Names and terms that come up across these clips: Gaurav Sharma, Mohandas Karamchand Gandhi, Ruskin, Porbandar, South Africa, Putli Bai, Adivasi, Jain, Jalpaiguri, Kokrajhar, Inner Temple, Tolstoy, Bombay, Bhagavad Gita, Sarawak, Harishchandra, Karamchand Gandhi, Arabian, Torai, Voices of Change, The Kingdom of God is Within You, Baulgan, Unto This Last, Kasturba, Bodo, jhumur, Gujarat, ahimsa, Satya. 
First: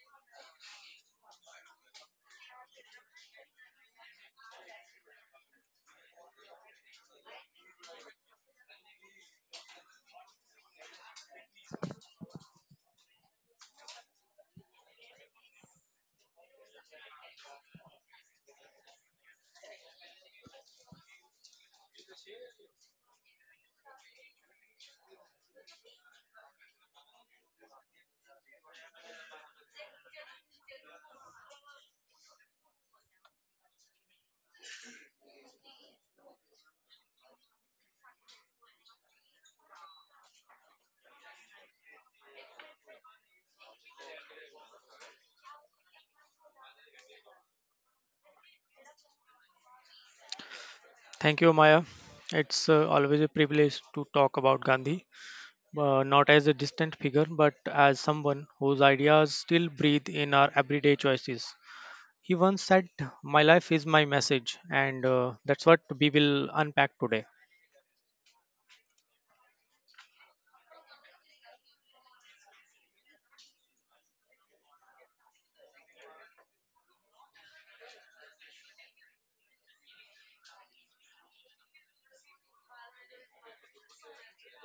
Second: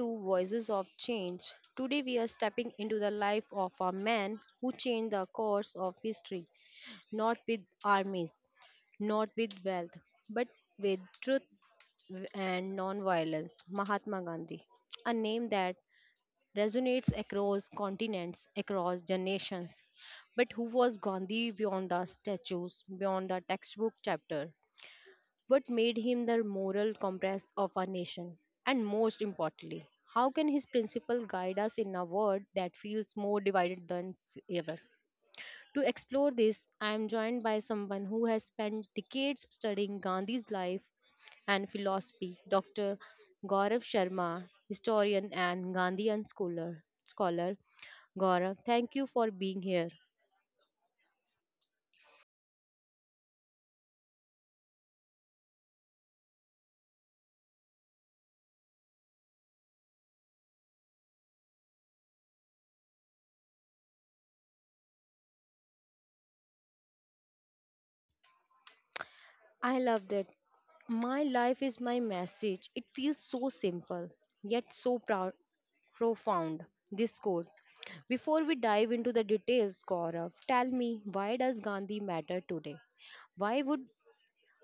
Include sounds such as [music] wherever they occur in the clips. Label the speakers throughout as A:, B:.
A: to Voices of Change. Today, we are stepping into the life of a man who changed the course of history, not with armies, not with wealth, but with truth and non-violence. Mahatma Gandhi, a name that resonates across continents, across generations. But who was Gandhi beyond the statues, beyond the textbook chapter? What made him the moral compass of our nation? And most importantly, how can his principle guide us in a world that feels more divided than ever? To explore this, I am joined by someone who has spent decades studying Gandhi's life and philosophy, Dr. Gaurav Sharma, historian and Gandhian scholar. Gaurav, thank you for being here.
B: Thank you, Maya. It's always a privilege to talk about Gandhi, not as a distant figure, but as someone whose ideas still breathe in our everyday choices. He once said, my life is my message, and that's what we will unpack today.
A: I love that. My life is my message. It feels so simple, yet so proud, profound. This quote. Before we dive into the details, Gaurav, tell me, why does Gandhi matter today? Why would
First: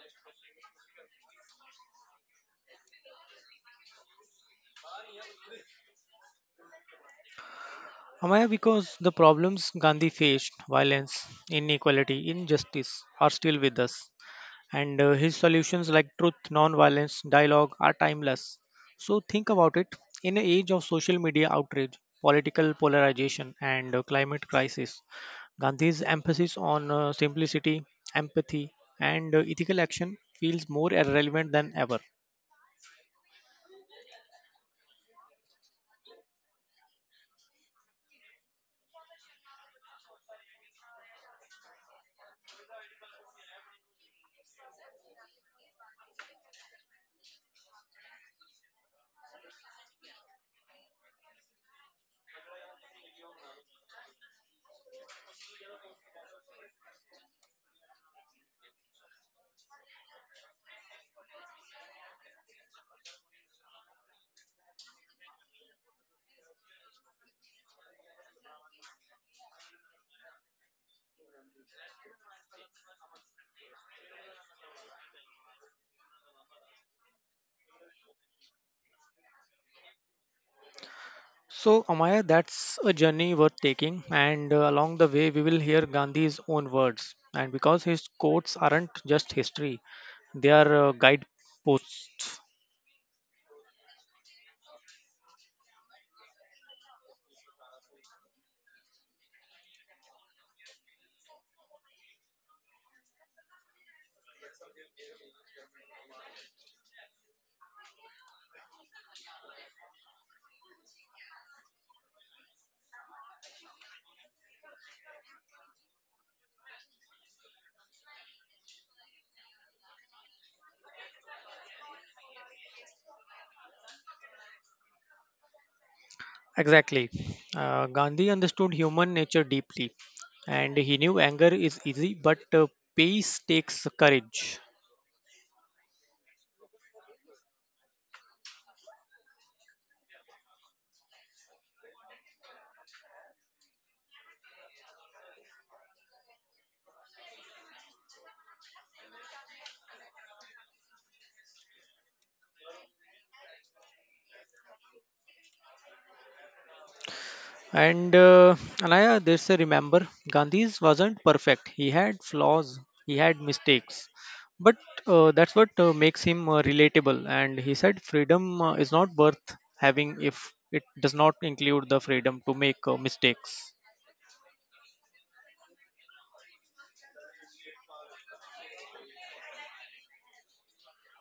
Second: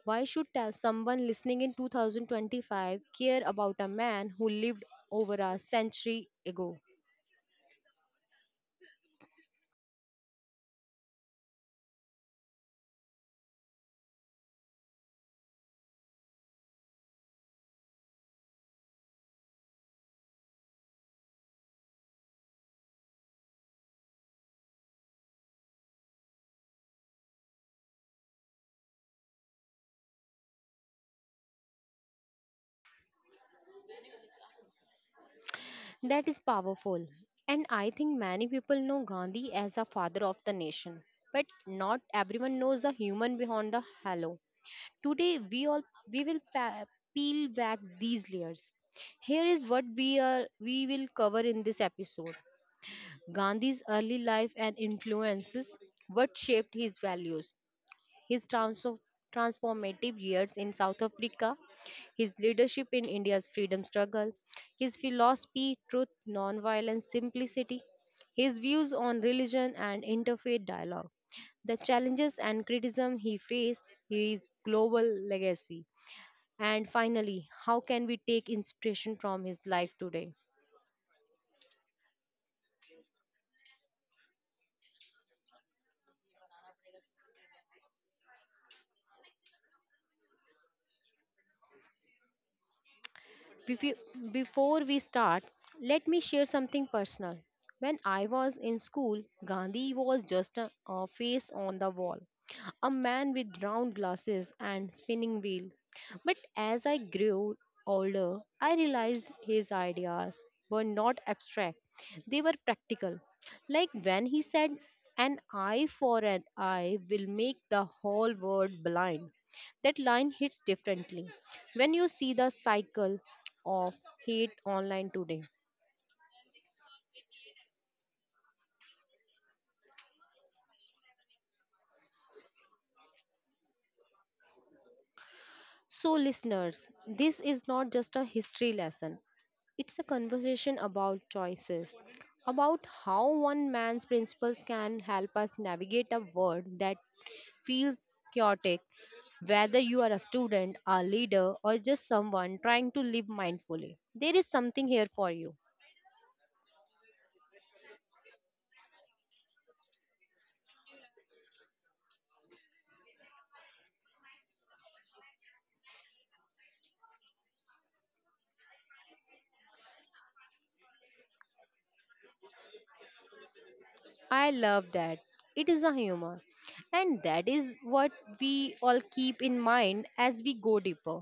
A: why should someone listening in 2025 care about a man who lived over a century ago?
B: Amaya, because the problems Gandhi faced, violence, inequality, injustice, are still with us. And his solutions like truth, non-violence, dialogue are timeless. So think about it: in an age of social media outrage, political polarization, and climate crisis, Gandhi's emphasis on simplicity, empathy, and ethical action feels more relevant than ever.
A: That is powerful. And I think many people know Gandhi as a father of the nation. But not everyone knows the human behind the halo. Today we will peel back these layers. Here is what we will cover in this episode: Gandhi's early life and influences, what shaped his values, his transformative years in South Africa, his leadership in India's freedom struggle, his philosophy, truth, nonviolence, simplicity, his views on religion and interfaith dialogue, the challenges and criticism he faced, his global legacy. And finally, how can we take inspiration from his life today?
B: So, Amaya, that's a journey worth taking, and along the way, we will hear Gandhi's own words. And because his quotes aren't just history, they are guideposts.
A: Before before we start, let me share something personal. When I was in school, Gandhi was just a face on the wall, a man with round glasses and spinning wheel. But as I grew older, I realized his ideas were not abstract. They were practical. Like when he said, "An eye for an eye will make the whole world blind." That line hits differently when you see the cycle of hate online today.
B: Exactly. Gandhi understood human nature deeply, and he knew anger is easy, but peace takes courage.
A: So, listeners, this is not just a history lesson, it's a conversation about choices, about how one man's principles can help us navigate a world that feels chaotic, whether you are a student, a leader, or just someone trying to live mindfully. There is something here for you.
B: And Anaya, there's a, remember, Gandhi's wasn't perfect. He had flaws, he had mistakes, but that's what makes him relatable. And he said, freedom is not worth having if it does not include the freedom to make mistakes.
A: I love that. It is a humor. And that is what we all keep in mind as we go deeper.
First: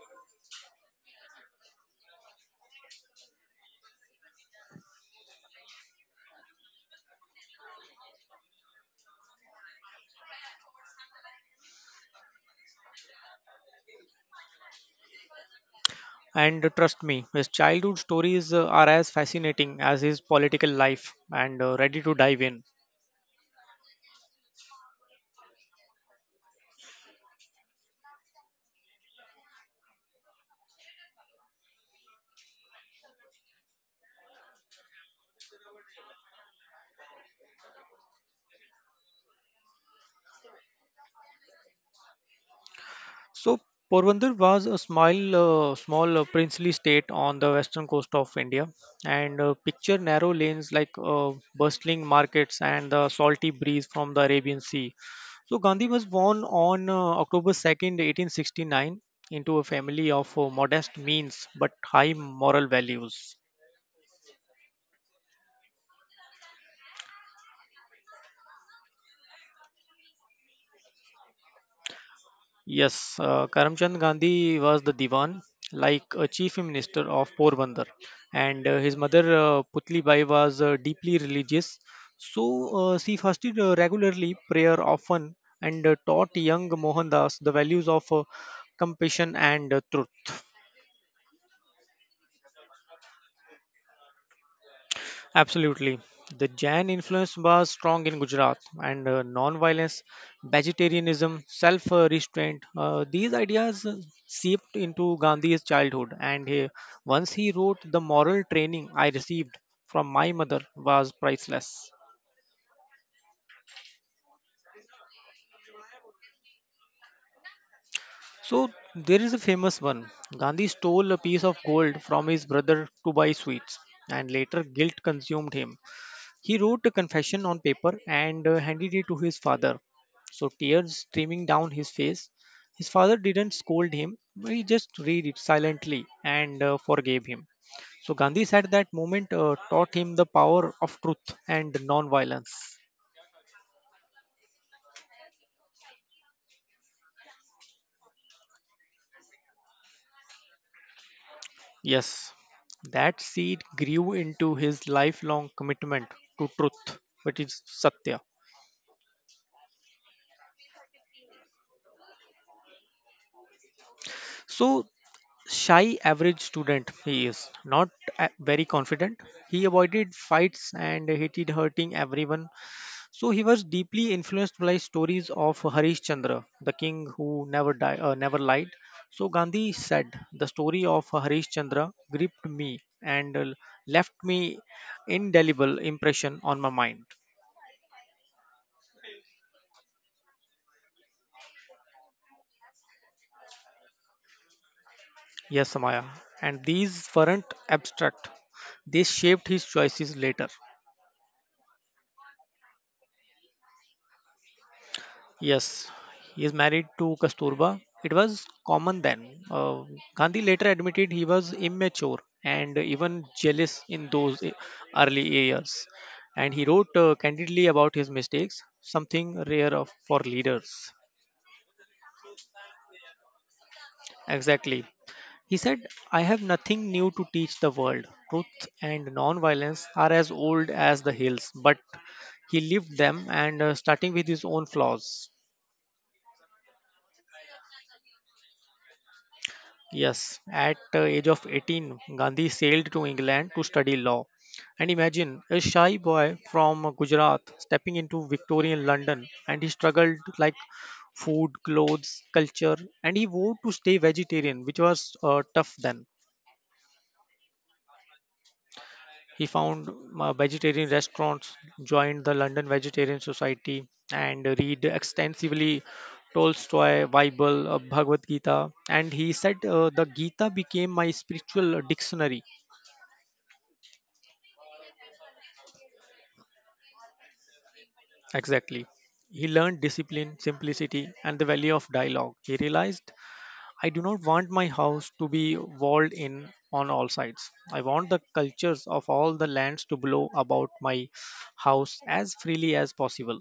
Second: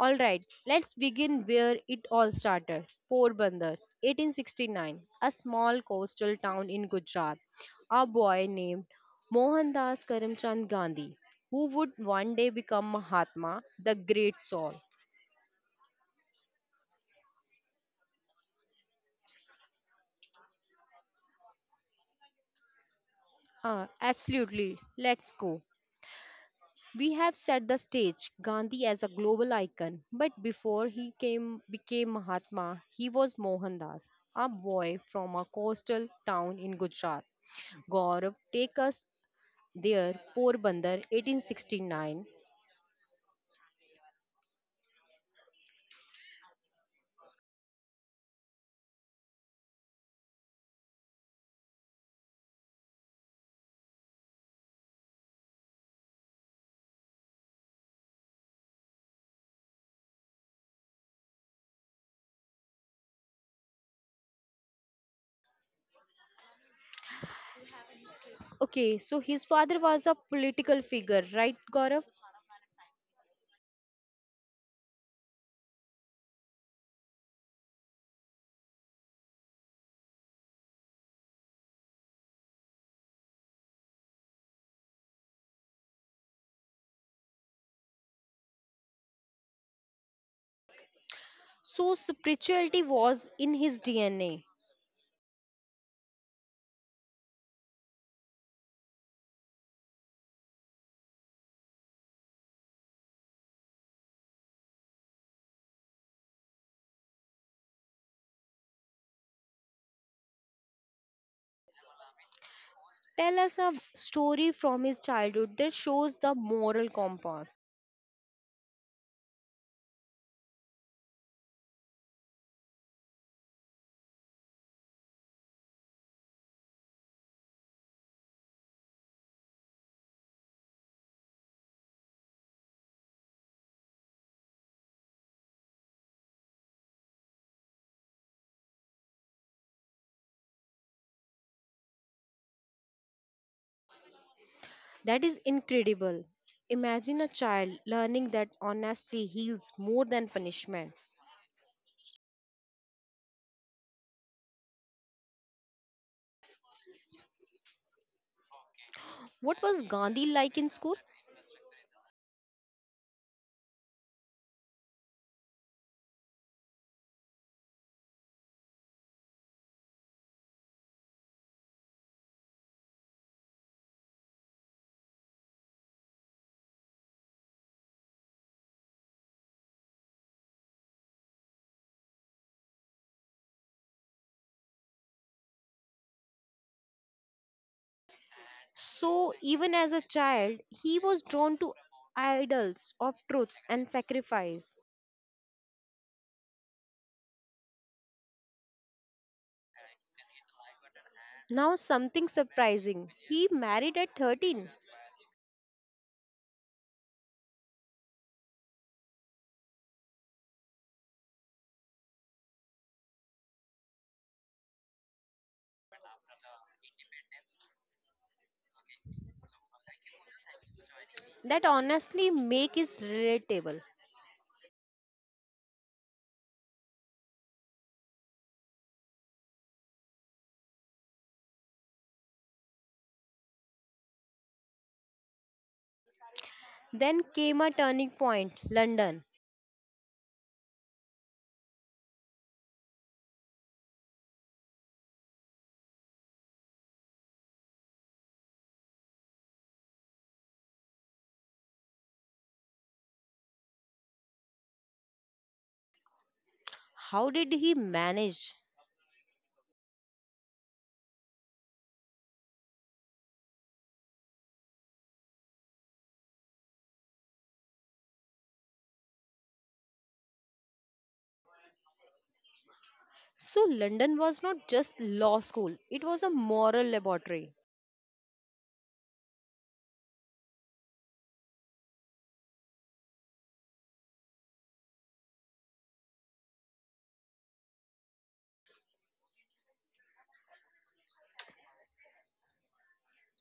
A: All right, let's begin where it all started. Porbandar, 1869, a small coastal town in Gujarat. A boy named Mohandas Karamchand Gandhi, who would one day become Mahatma, the great soul.
B: And trust me, his childhood stories are as fascinating as his political life, and ready to dive in.
A: Ah, absolutely. Let's go. We have set the stage, Gandhi as a global icon, but before he came became Mahatma, he was Mohandas, a boy from a coastal town in Gujarat. Gaurav, take us there, Porbandar, 1869.
B: So, Porbandar was a small princely state on the western coast of India. And picture narrow lanes, like bustling markets and the salty breeze from the Arabian Sea. So, Gandhi was born on October 2nd, 1869, into a family of modest means but high moral values.
A: Okay, so his father was a political figure, right, Gaurav?
B: Yes, Karamchand Gandhi was the Diwan, like a chief minister of Porbandar, and his mother Putli Bai was deeply religious. So she fasted regularly, prayer often, and taught young Mohandas the values of compassion and truth.
A: So spirituality was in his DNA.
B: Absolutely. The Jain influence was strong in Gujarat, and non-violence, vegetarianism, self-restraint. These ideas seeped into Gandhi's childhood, and he wrote, "The moral training I received from my mother was priceless."
A: Tell us a story from his childhood that shows the moral compass.
B: So there is a famous one. Gandhi stole a piece of gold from his brother to buy sweets, and later guilt consumed him. He wrote a confession on paper and handed it to his father. So tears streaming down his face. His father didn't scold him, but he just read it silently and forgave him. So Gandhi said that moment taught him the power of truth and non-violence.
A: That is incredible. Imagine a child learning that honesty heals more than punishment.
B: Yes, that seed grew into his lifelong commitment to truth, which is Satya.
A: What was Gandhi like in school?
B: So shy, average student, he is not a- very confident. He avoided fights and hated hurting everyone. So he was deeply influenced by stories of Harish Chandra, the king who never lied. So Gandhi said, the story of Harish Chandra gripped me and left me indelible impression on my mind.
A: So, even as a child, he was drawn to idols of truth and sacrifice.
B: Yes, Samaya, and these weren't abstract. They shaped his choices later.
A: Now, something surprising. He married at 13.
B: Yes, he is married to Kasturba. It was common then. Gandhi later admitted he was immature and even jealous in early years. And he wrote candidly about his mistakes, something rare for leaders.
A: That honestly make is relatable.
B: Exactly. He said, I have nothing new to teach the world. Truth and non-violence are as old as the hills, but he lived them, and starting with his own flaws.
A: Then came a turning point, London.
B: Yes, at the age of 18, Gandhi sailed to England to study law. And imagine a shy boy from Gujarat stepping into Victorian London, and he struggled like food, clothes, culture, and he vowed to stay vegetarian, which was tough then.
A: How did he manage?
B: He found vegetarian restaurants, joined the London Vegetarian Society, and read extensively Tolstoy, Bible, Bhagavad Gita. And he said, the Gita became my spiritual dictionary.
A: So, London was not just law school, it was a moral laboratory.
B: Exactly. He learned discipline, simplicity, and the value of dialogue. He realized, I do not want my house to be walled in on all sides. I want the cultures of all the lands to blow about my house as freely as possible.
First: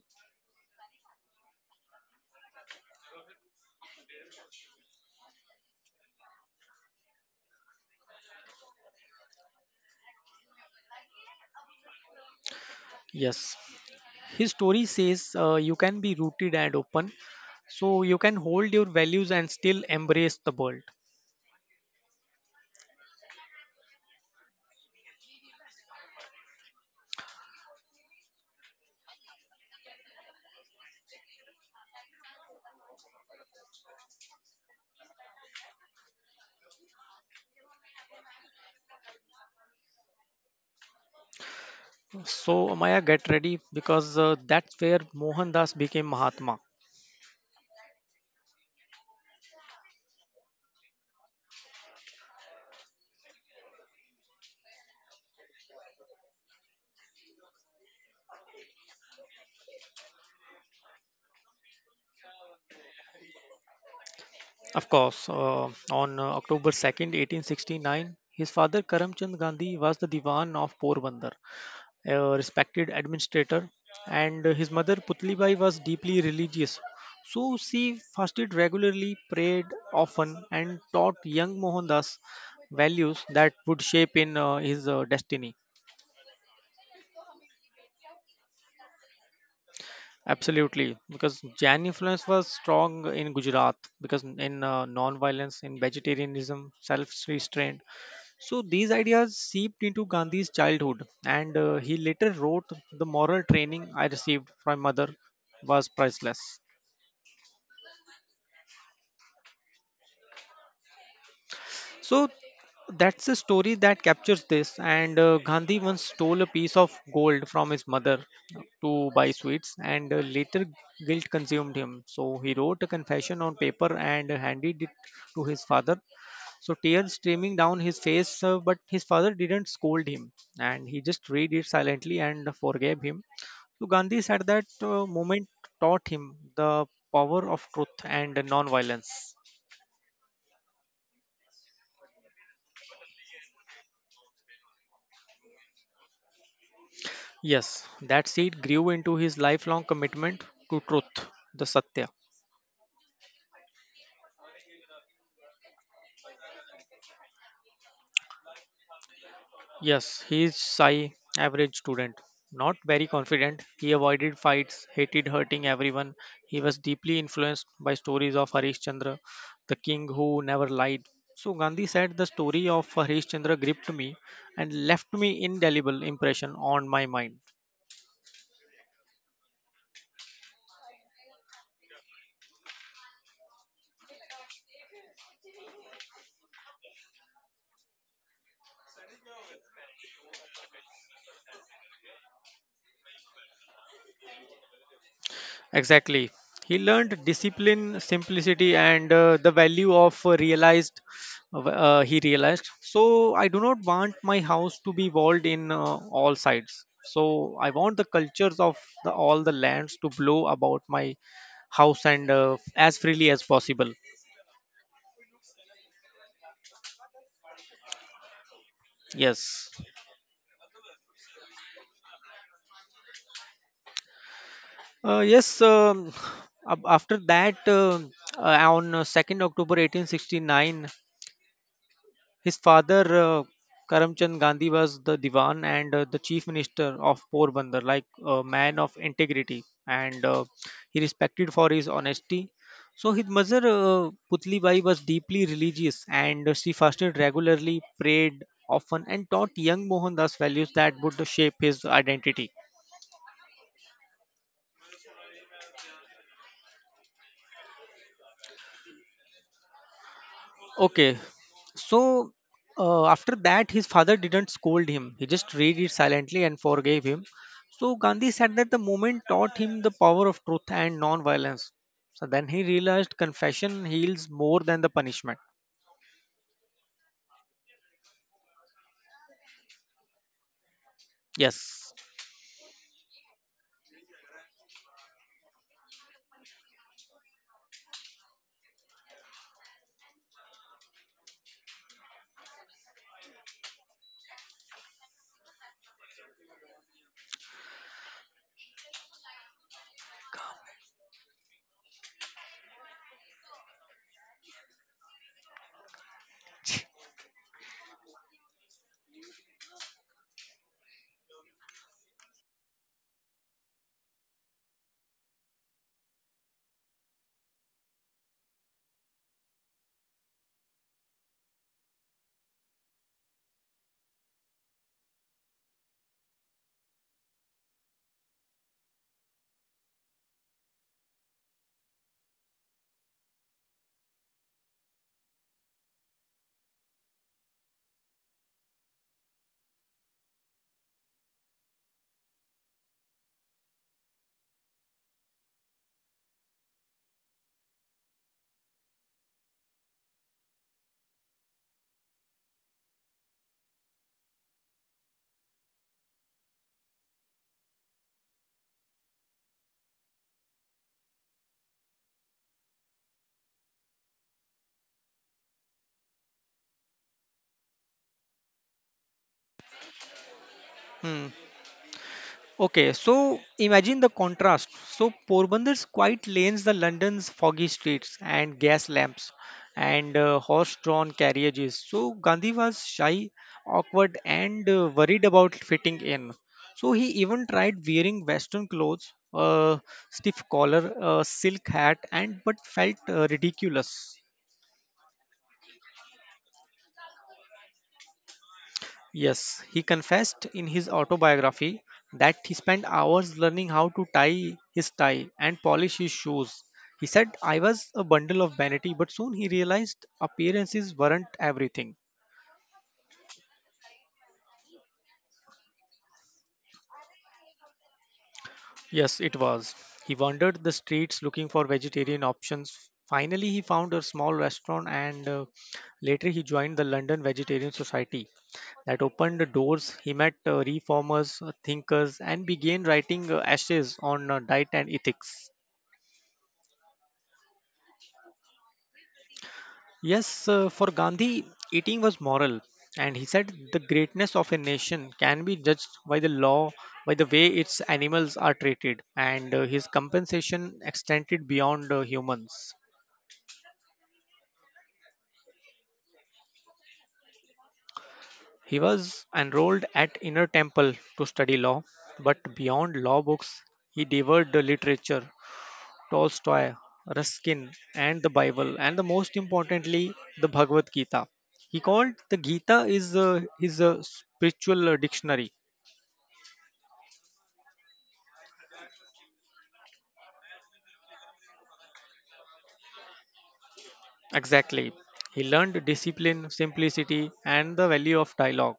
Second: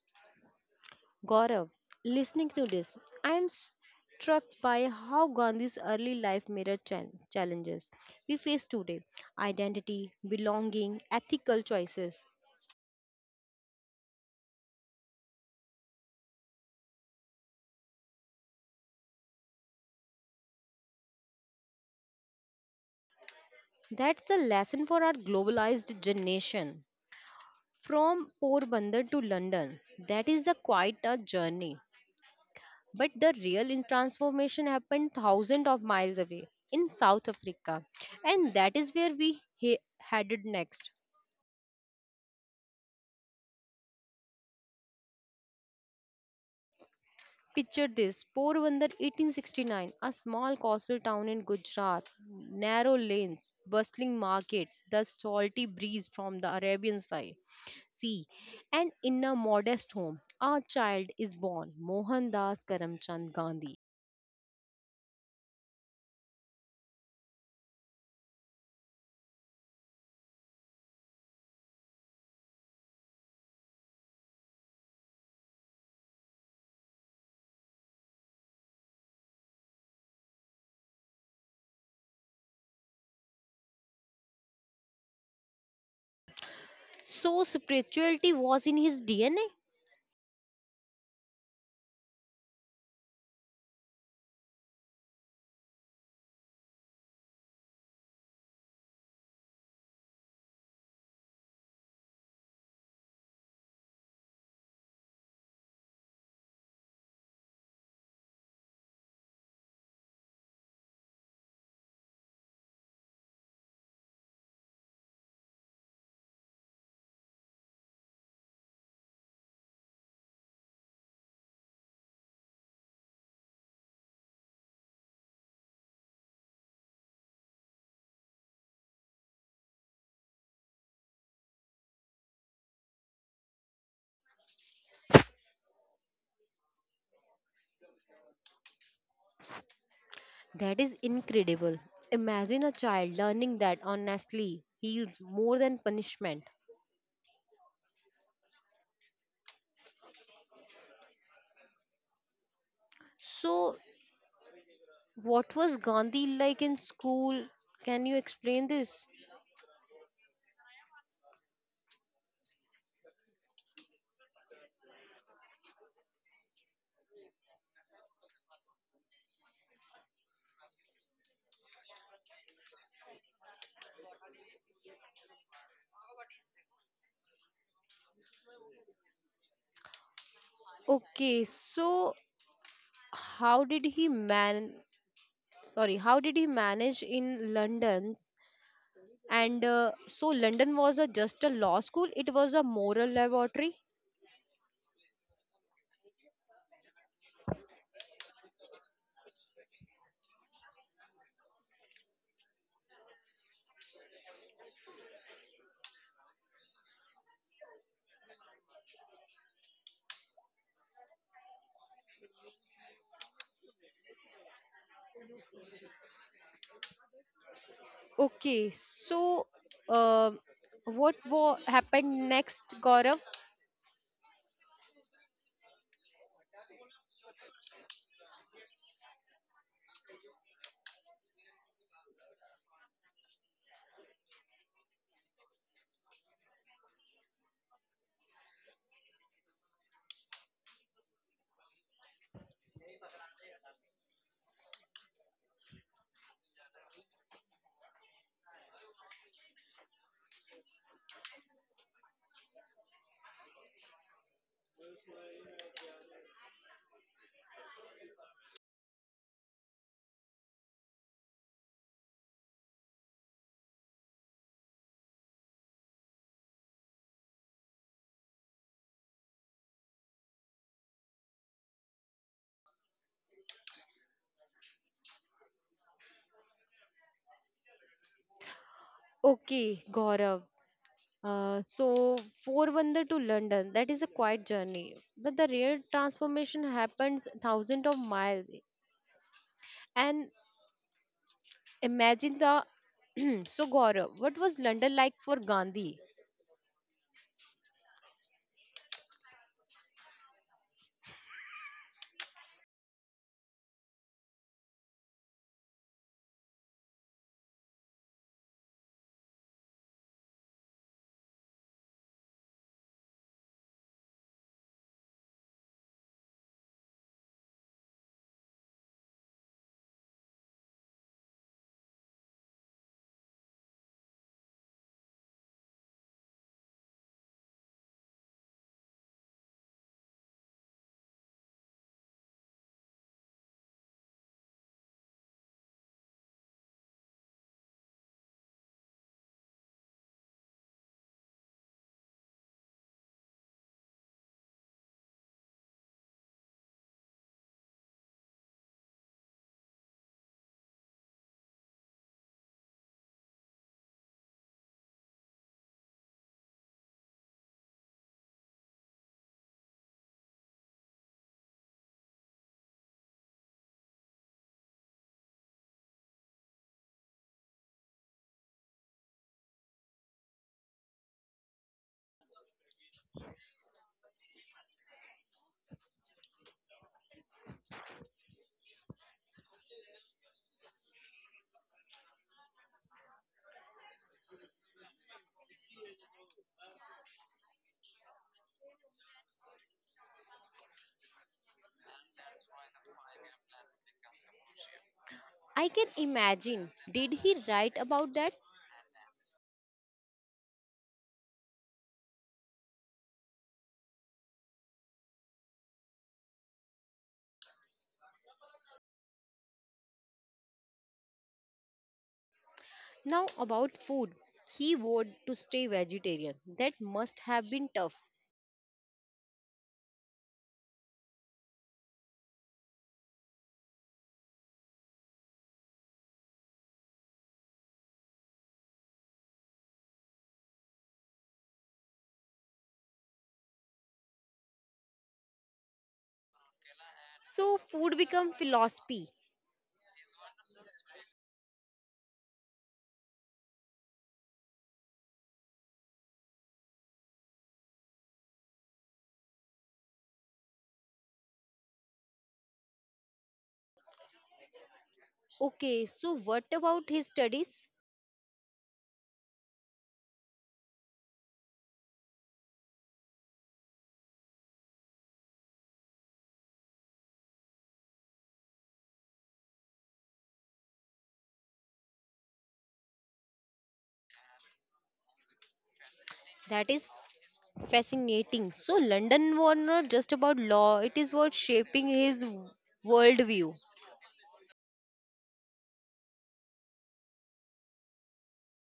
A: Gaurav, listening to this, I am struck by how Gandhi's early life mirrored challenges we face today: identity, belonging, ethical choices.
B: Yes. His story says you can be rooted and open, so you can hold your values and still embrace the world.
A: That's a lesson for our globalized generation. From Porbandar to London, that is a quite a journey. But the real transformation happened thousands of miles away in South Africa, and that is where we headed next.
B: So, Amaya, get ready, because that's where Mohandas became Mahatma.
A: Picture this, Porbandar 1869, a small coastal town in Gujarat, narrow lanes, bustling market, the salty breeze from the Arabian side. See, and in a modest home, a child is born, Mohandas Karamchand Gandhi.
B: Of course, on October 2nd, 1869, his father Karamchand Gandhi was the Diwan of Porbandar, a respected administrator, and his mother Putlibai was deeply religious. So she fasted regularly, prayed often, and taught young Mohandas values that would shape in his destiny.
A: So, spirituality was in his DNA?
B: Absolutely, because Jain influence was strong in Gujarat, because in non-violence, in vegetarianism, self-restraint, so these ideas seeped into Gandhi's childhood, and he later wrote, the moral training I received from my mother was priceless. So that's a story that captures this. And Gandhi once stole a piece of gold from his mother to buy sweets, and later guilt consumed him. So he wrote a confession on paper and handed it to his father. So tears streaming down his face, but his father didn't scold him, and he just read it silently and forgave him. So Gandhi said that moment taught him the power of truth and non-violence.
A: That is incredible. Imagine a child learning that honestly heals more than punishment.
B: Yes, that seed grew into his lifelong commitment to truth, the Satya.
A: So, what was Gandhi like in school? Can you explain this?
B: Yes, he is shy, average student. Not very confident, he avoided fights, hated hurting everyone. He was deeply influenced by stories of Harishchandra, the king who never lied. So Gandhi said the story of Harishchandra gripped me and left me indelible impression on my mind.
A: Okay, so how did he man sorry, how did he manage in London's? And uh, so London was just a law school, it was a moral laboratory.
B: Exactly. He learned discipline, simplicity, and the value of realized. He realized. So I do not want my house to be walled in all sides. So I want the cultures of all the lands to blow about my house and as freely as possible.
A: Okay, so
B: Yes.
A: um what happened next, Gaurav?
B: Yes. [sighs] After that, uh, on 2nd October 1869, his father, Karamchand Gandhi, was the Diwan, and the Chief Minister of Porbandar, like a man of integrity, and he respected for his honesty. So his mother, Putli Bai, was deeply religious, and she fasted regularly, prayed often, and taught young Mohandas values that would shape his identity. Okay. So after that, his father didn't scold him. He just read it silently and forgave him. So Gandhi said that the moment taught him the power of truth and non-violence. So then he realized confession heals more than the punishment.
A: Okay, Gaurav. Uh,
B: Yes.
A: so, Four wonder to London, that is a quiet journey. But the real transformation happens thousands of miles. And imagine the [clears throat] so Gaurav, what was London like for Gandhi?
B: Hmm. Okay, so imagine the contrast. So Porbandur's quiet lanes, the London's foggy streets and gas lamps and horse-drawn carriages. So Gandhi was shy, awkward and worried about fitting in. So he even tried wearing western clothes, a stiff collar, a silk hat, and but felt ridiculous.
A: I can imagine. Did he write about that?
B: Yes, he confessed in his autobiography that he spent hours learning how to tie his tie and polish his shoes. He said, I was a bundle of vanity, but soon he realized appearances weren't everything.
A: Now about food. He vowed to stay vegetarian. That must have been tough.
B: Yes, it was. He wandered the streets looking for vegetarian options. Finally, he found a small restaurant, and later he joined the London Vegetarian Society that opened the doors. He met reformers, thinkers, and began writing essays on diet and ethics.
A: So food become philosophy.
B: Yes, for Gandhi, eating was moral, and he said the greatness of a nation can be judged by the law, by the way its animals are treated, and his compensation extended beyond humans.
A: Okay, so what about his studies?
B: He was enrolled at Inner Temple to study law, but beyond law books, he devoured the literature, Tolstoy, Ruskin, and the Bible, and the most importantly, the Bhagavad Gita. He called the Gita is his spiritual dictionary.
A: That is fascinating. So, London was not just about law, it is what shaping his worldview.
B: Exactly. He learned discipline, simplicity, and the value of dialogue.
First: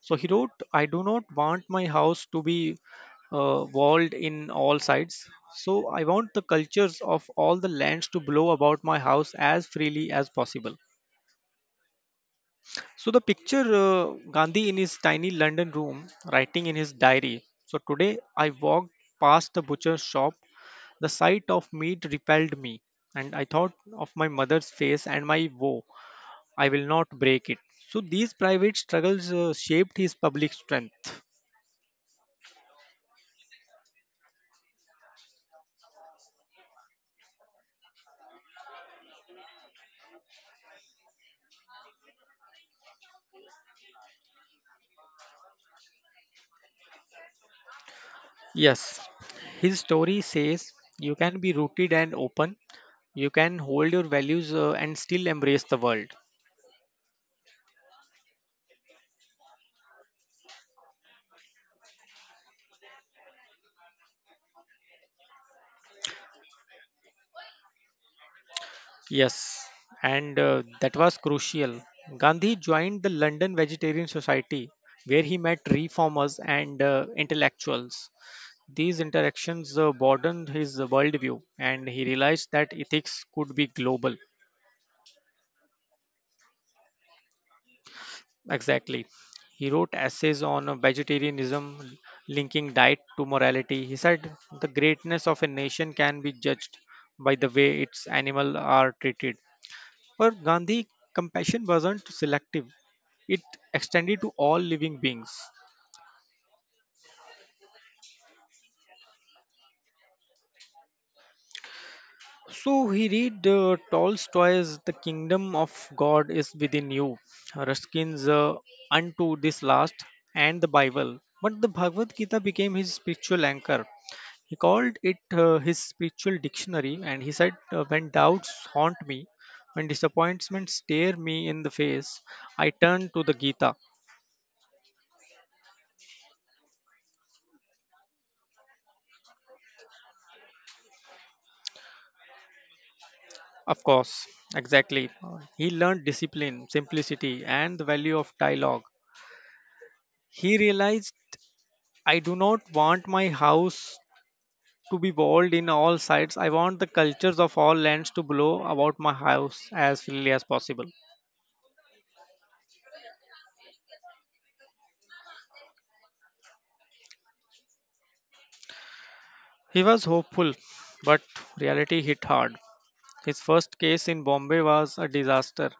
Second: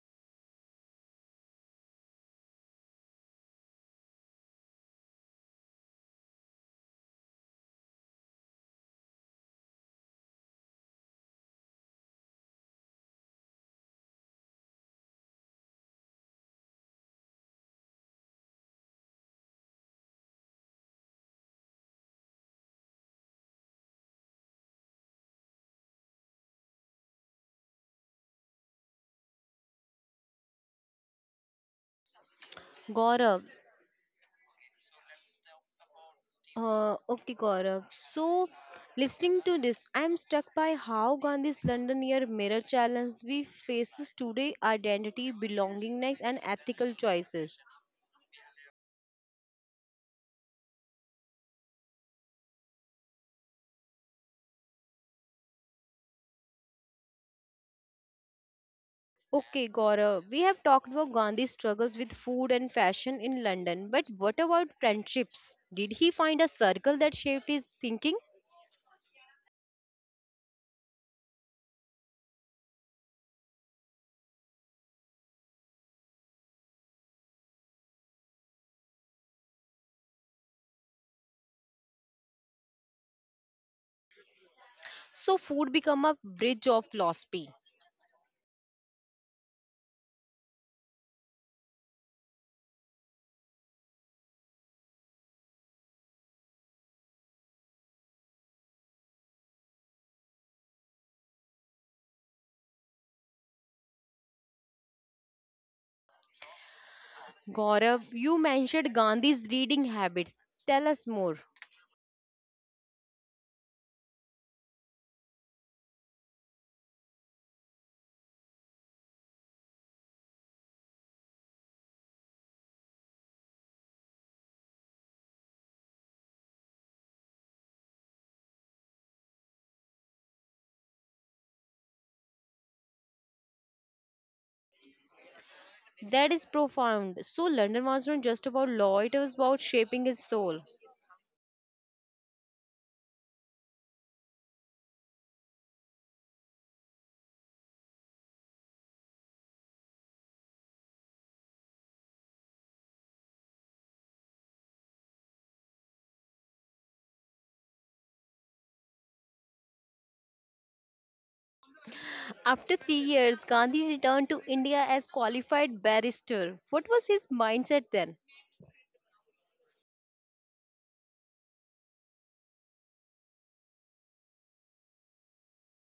B: So he wrote, I do not want my house to be walled in all sides. So I want the cultures of all the lands to blow about my house as freely as possible. So the picture Gandhi in his tiny London room writing in his diary. So today I walked past the butcher's shop. The sight of meat repelled me, and I thought of my mother's face and my woe. I will not break it. So these private struggles shaped his public strength.
A: Gaurav. Okay, Gaurav. So, listening to this, I'm struck by how Gandhi's London year mirror challenge we faces today: identity, belongingness, and ethical choices.
B: Yes, his story says you can be rooted and open, you can hold your values and still embrace the world.
A: Okay, Gaurav, we have talked about Gandhi's struggles with food and fashion in London, but what about friendships? Did he find a circle that shaped his thinking?
B: Yes, and that was crucial. Gandhi joined the London Vegetarian Society where he met reformers and intellectuals. These interactions broadened his worldview and he realized that ethics could be global.
A: So food become a bridge of philosophy.
B: Exactly. He wrote essays on vegetarianism, linking diet to morality. He said the greatness of a nation can be judged by the way its animals are treated. For Gandhi, compassion wasn't selective, it extended to all living beings.
A: Gaurav, you mentioned Gandhi's reading habits. Tell us more.
B: So he read Tolstoy's The Kingdom of God is Within You, Ruskin's Unto This Last, and the Bible. But the Bhagavad Gita became his spiritual anchor. He called it his spiritual dictionary, and he said, When doubts haunt me, when disappointments stare me in the face, I turn to the Gita.
A: That is profound. So London was not just about law, it was about shaping his soul.
B: Of course, exactly. He learned discipline, simplicity, and the value of dialogue. He realized, I do not want my house to be walled in all sides. I want the cultures of all lands to blow about my house as freely as possible.
A: After 3 years, Gandhi returned to India as qualified barrister. What was his mindset then?
B: He was hopeful, but reality hit hard. His first case in Bombay was a disaster.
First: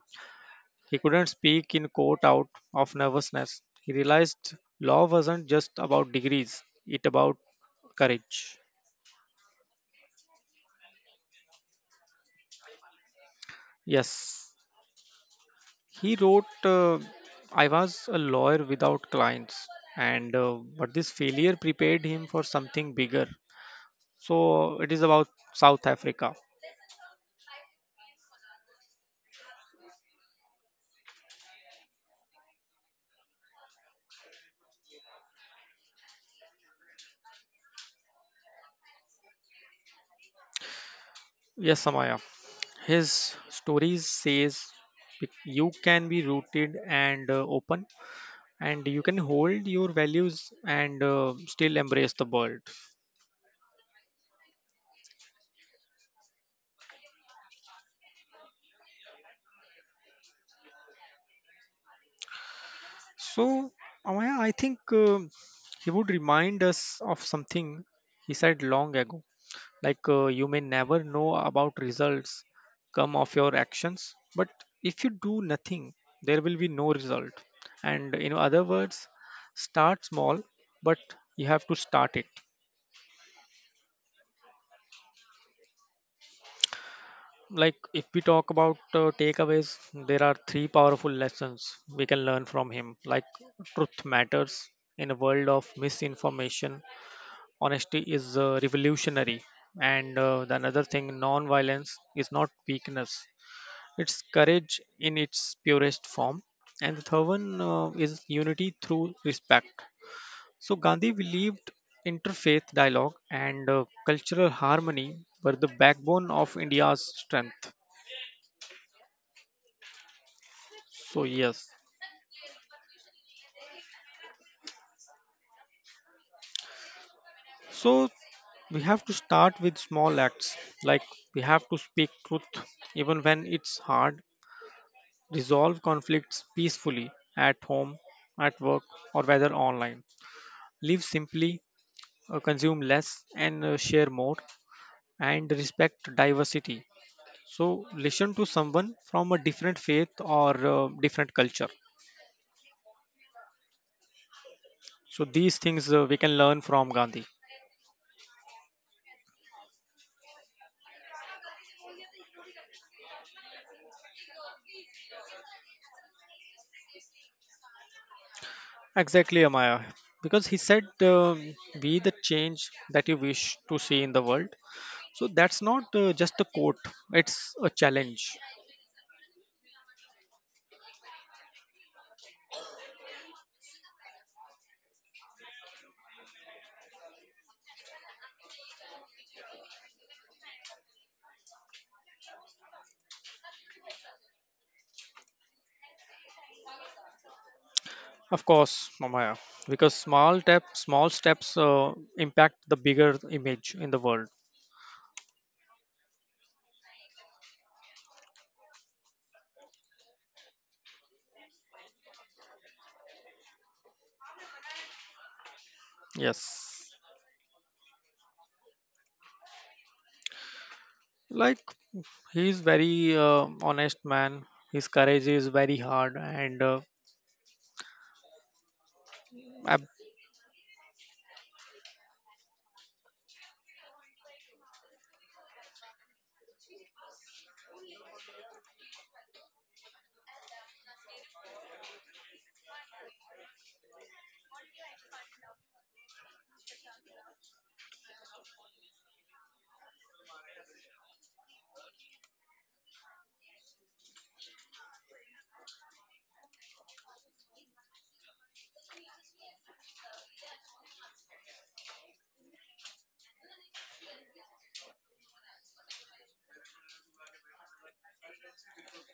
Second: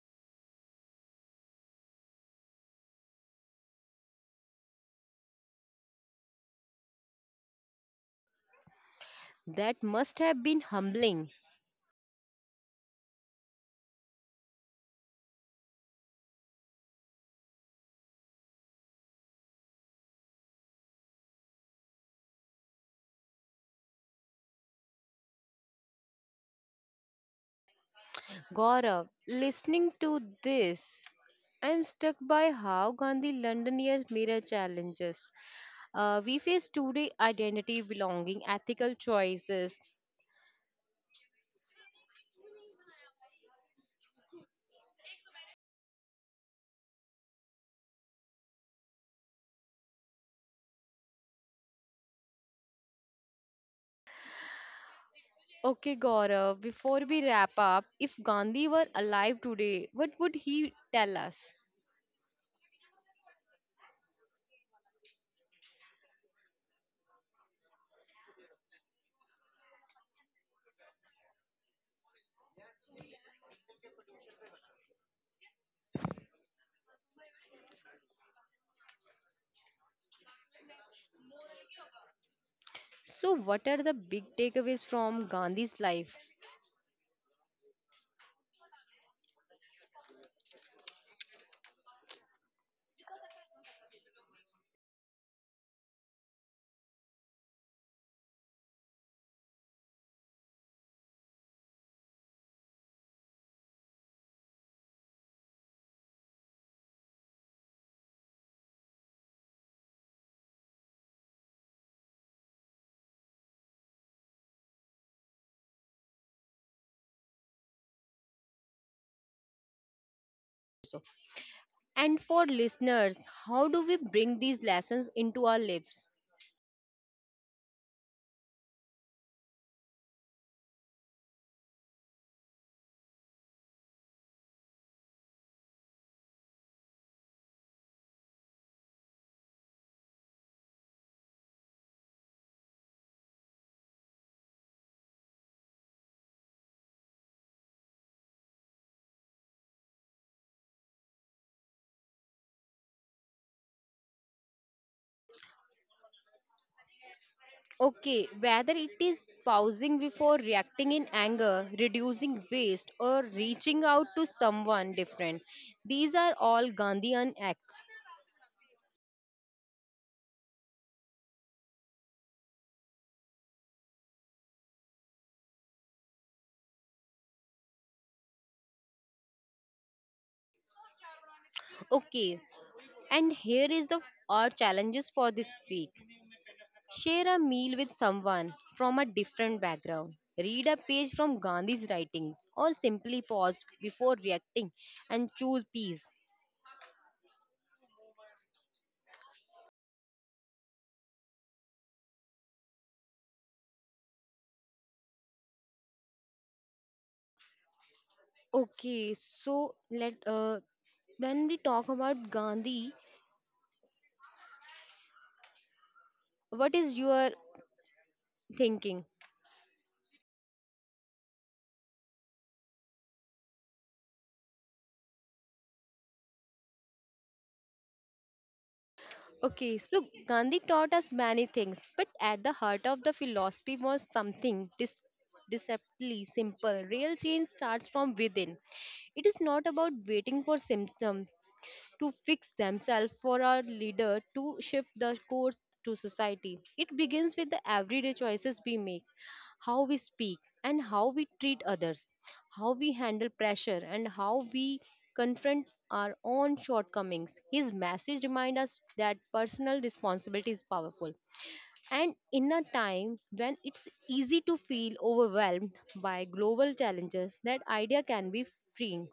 B: He couldn't speak in court out of nervousness. He realized law wasn't just about degrees, it about courage.
A: That must have been humbling.
B: Yes, he wrote, I was a lawyer without clients, and but this failure prepared him for something bigger. So it is about South Africa.
A: Gaurav, listening to this, I'm struck by how Gandhi London year mirror challenges. We face today: identity, belonging, ethical choices.
B: Yes, Samaya. His stories says you can be rooted and open, and you can hold your values and still embrace the world.
A: Okay, Gaurav, before we wrap up, if Gandhi were alive today, what would he tell us?
B: So Amaya, I think he would remind us of something he said long ago, like you may never know about results come of your actions, but if you do nothing there will be no result. And in other words, start small, but you have to start it.
A: So, what are the big takeaways from Gandhi's life?
B: Like if we talk about takeaways, there are three powerful lessons we can learn from him. Like, truth matters. In a world of misinformation, honesty is revolutionary. And the another thing, non-violence is not weakness, it's courage in its purest form. And the third one, is unity through respect. So Gandhi believed interfaith dialogue and cultural harmony were the backbone of India's strength. So, yes.
A: And for listeners, how do we bring these lessons into our lives?
B: So, we have to start with small acts, like we have to speak truth even when it's hard, resolve conflicts peacefully at home, at work, or whether online. Live simply, consume less, and share more, and respect diversity. So, listen to someone from a different faith or different culture. So, these things we can learn from Gandhi.
A: Okay, whether it is pausing before reacting in anger, reducing waste, or reaching out to someone different, these are all Gandhian acts.
B: Exactly, Amaya. Because he said, be the change that you wish to see in the world. So that's not just a quote, it's a challenge.
A: Okay, and here is the our challenges for this week. Share a meal with someone from a different background. Read a page from Gandhi's writings, or simply pause before reacting and choose peace.
B: Of course, Amaya. Because small, tap, small steps impact the bigger image in the world.
A: Okay, so let when we talk about Gandhi, what
B: Yes.
A: is your thinking.
B: Like, he's very honest man. His courage is very hard.
A: Okay,
B: Ab-
A: so Gandhi taught us many things, but at the heart of the philosophy was something deceptively simple. Real change starts from within. It is not about waiting for symptoms to fix themselves for our leader to shift the course to society. It begins with the everyday choices we make, how we speak and how we treat others, how we handle pressure and how we confront our own shortcomings. His message reminds us that personal responsibility is powerful. And in a time when it's easy to feel overwhelmed by global challenges, that idea can be freeing.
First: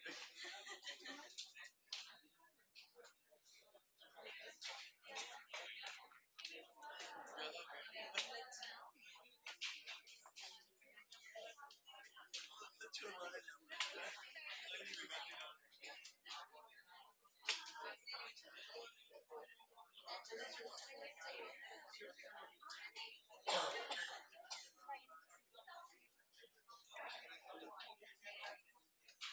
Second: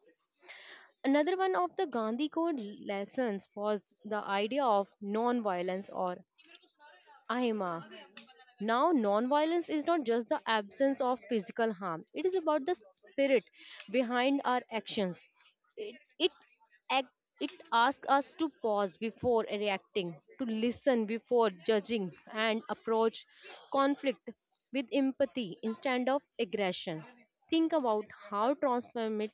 A: Another one of the Gandhi Code lessons was the idea of non-violence or ahimsa. Now, nonviolence is not just the absence of physical harm, it is about the spirit behind our actions. It, it, act, it asks us to pause before reacting, to listen before judging, and approach conflict with empathy instead of aggression. Think about how transformative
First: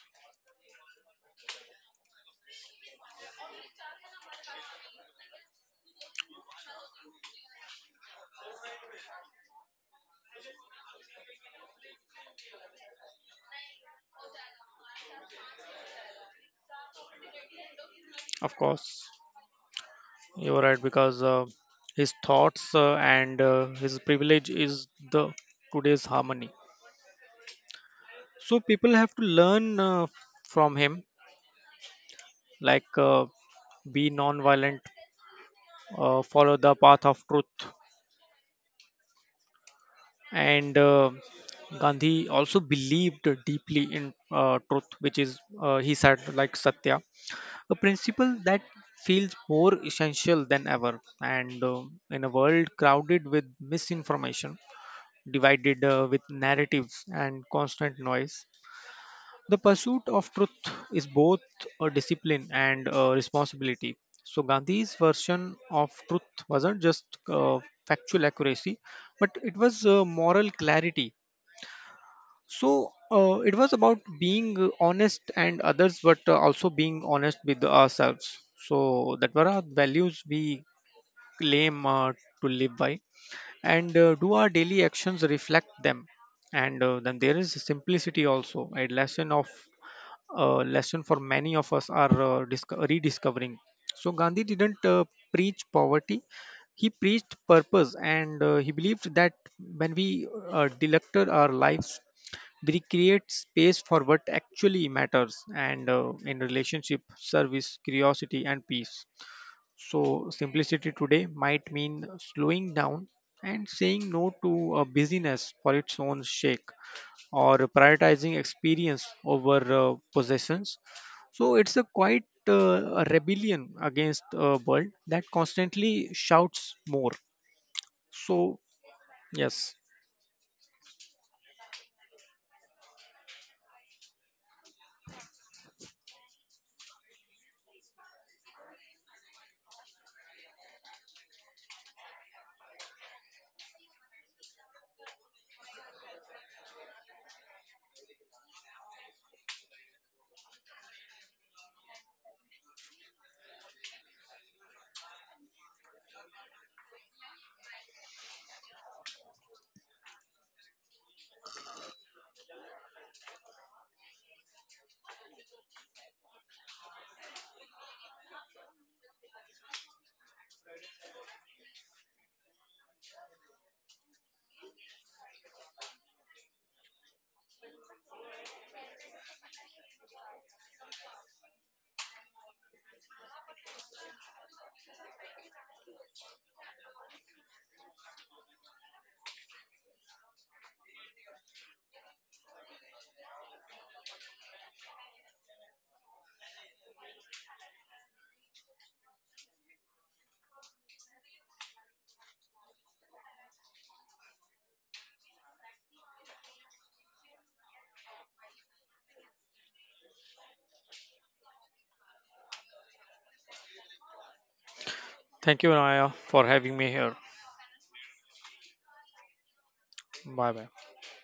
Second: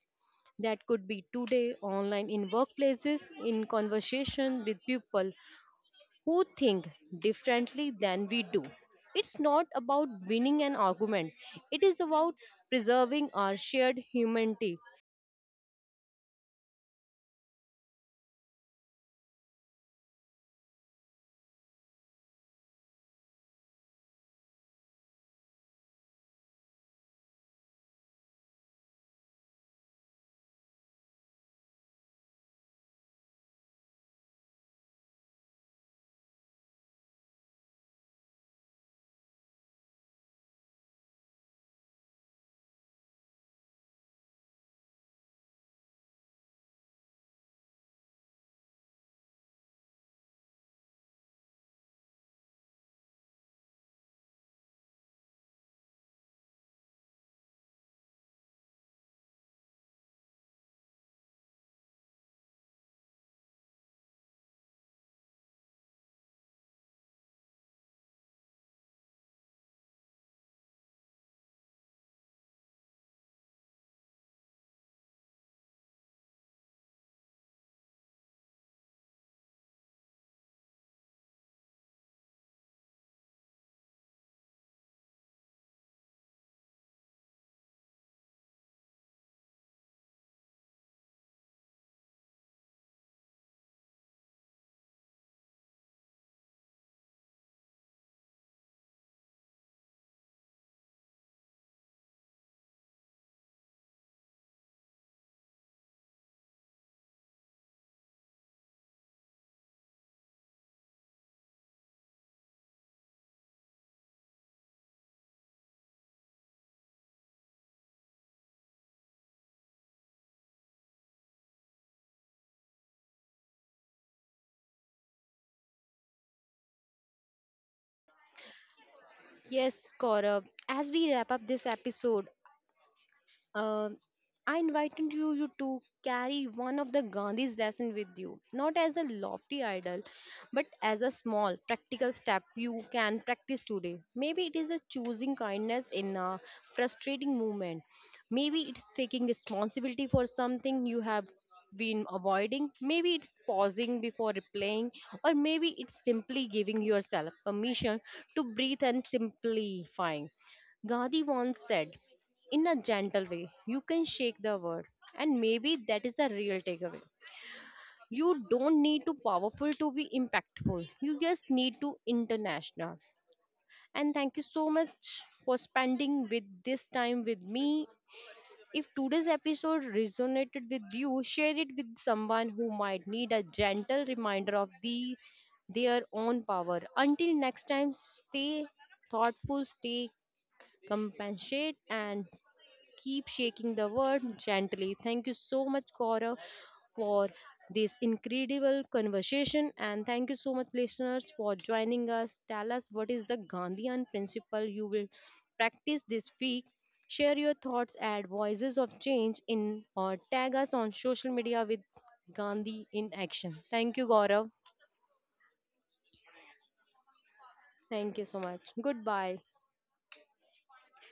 A: that could be today, online, in workplaces, in conversation with people who think differently than we do. It's not about winning an argument, it is about preserving our shared humanity.
B: of course, you're right. Because his thoughts and his privilege is the today's harmony. So people have to learn from him, like be non-violent, follow the path of truth, and Gandhi also believed deeply in truth, which is he said like Satya, a principle that feels more essential than ever. And in a world crowded with misinformation, divided with narratives and constant noise. The pursuit of truth is both a discipline and a responsibility. So, Gandhi's version of truth wasn't just uh, factual accuracy, but it was moral clarity. So, it was about being honest and others, but also being honest with ourselves. So, that were our values we claim to live by, and do our daily actions reflect them? And then there is simplicity, also a lesson of lesson for many of us are rediscovering. So Gandhi didn't preach poverty, he preached purpose. And he believed that when we delected our lives, we create space for what actually matters. And in relationship, service, curiosity, and peace. So, simplicity today might mean slowing down and saying no to a busyness for its own sake, or prioritizing experience over possessions. So, it's a quite a rebellion against a world that constantly shouts more. So, yes,
A: Yes, Gaurav. As we wrap up this episode, Um I invited you to carry one of the Gandhi's lesson with you, not as a lofty idol, but as a small practical step you can practice today. Maybe it is a choosing kindness in a frustrating moment. Maybe it's taking responsibility for something you have been avoiding. Maybe it's pausing before replying, or maybe it's simply giving yourself permission to breathe and simplifying. Gandhi once said, in a gentle way. You can shake the world, and maybe that is a real takeaway. You don't need to powerful to be impactful. You just need to international. And thank you so much for spending with this time with me. If today's episode resonated with you, share it with someone who might need a gentle reminder of the their own power. Until next time, stay thoughtful, stay compassionate, and keep shaking the world gently. Thank you so much, Cora, for this incredible conversation. And thank you so much, listeners, for joining us. Tell us what is the Gandhian principle you will practice this week. Share your thoughts at Voices of Change in, or tag us on social media with Gandhi in action. Thank you, Gaurav.
B: thank you, Naya, for having me here.
A: Thank you so much. Goodbye.
B: Bye bye.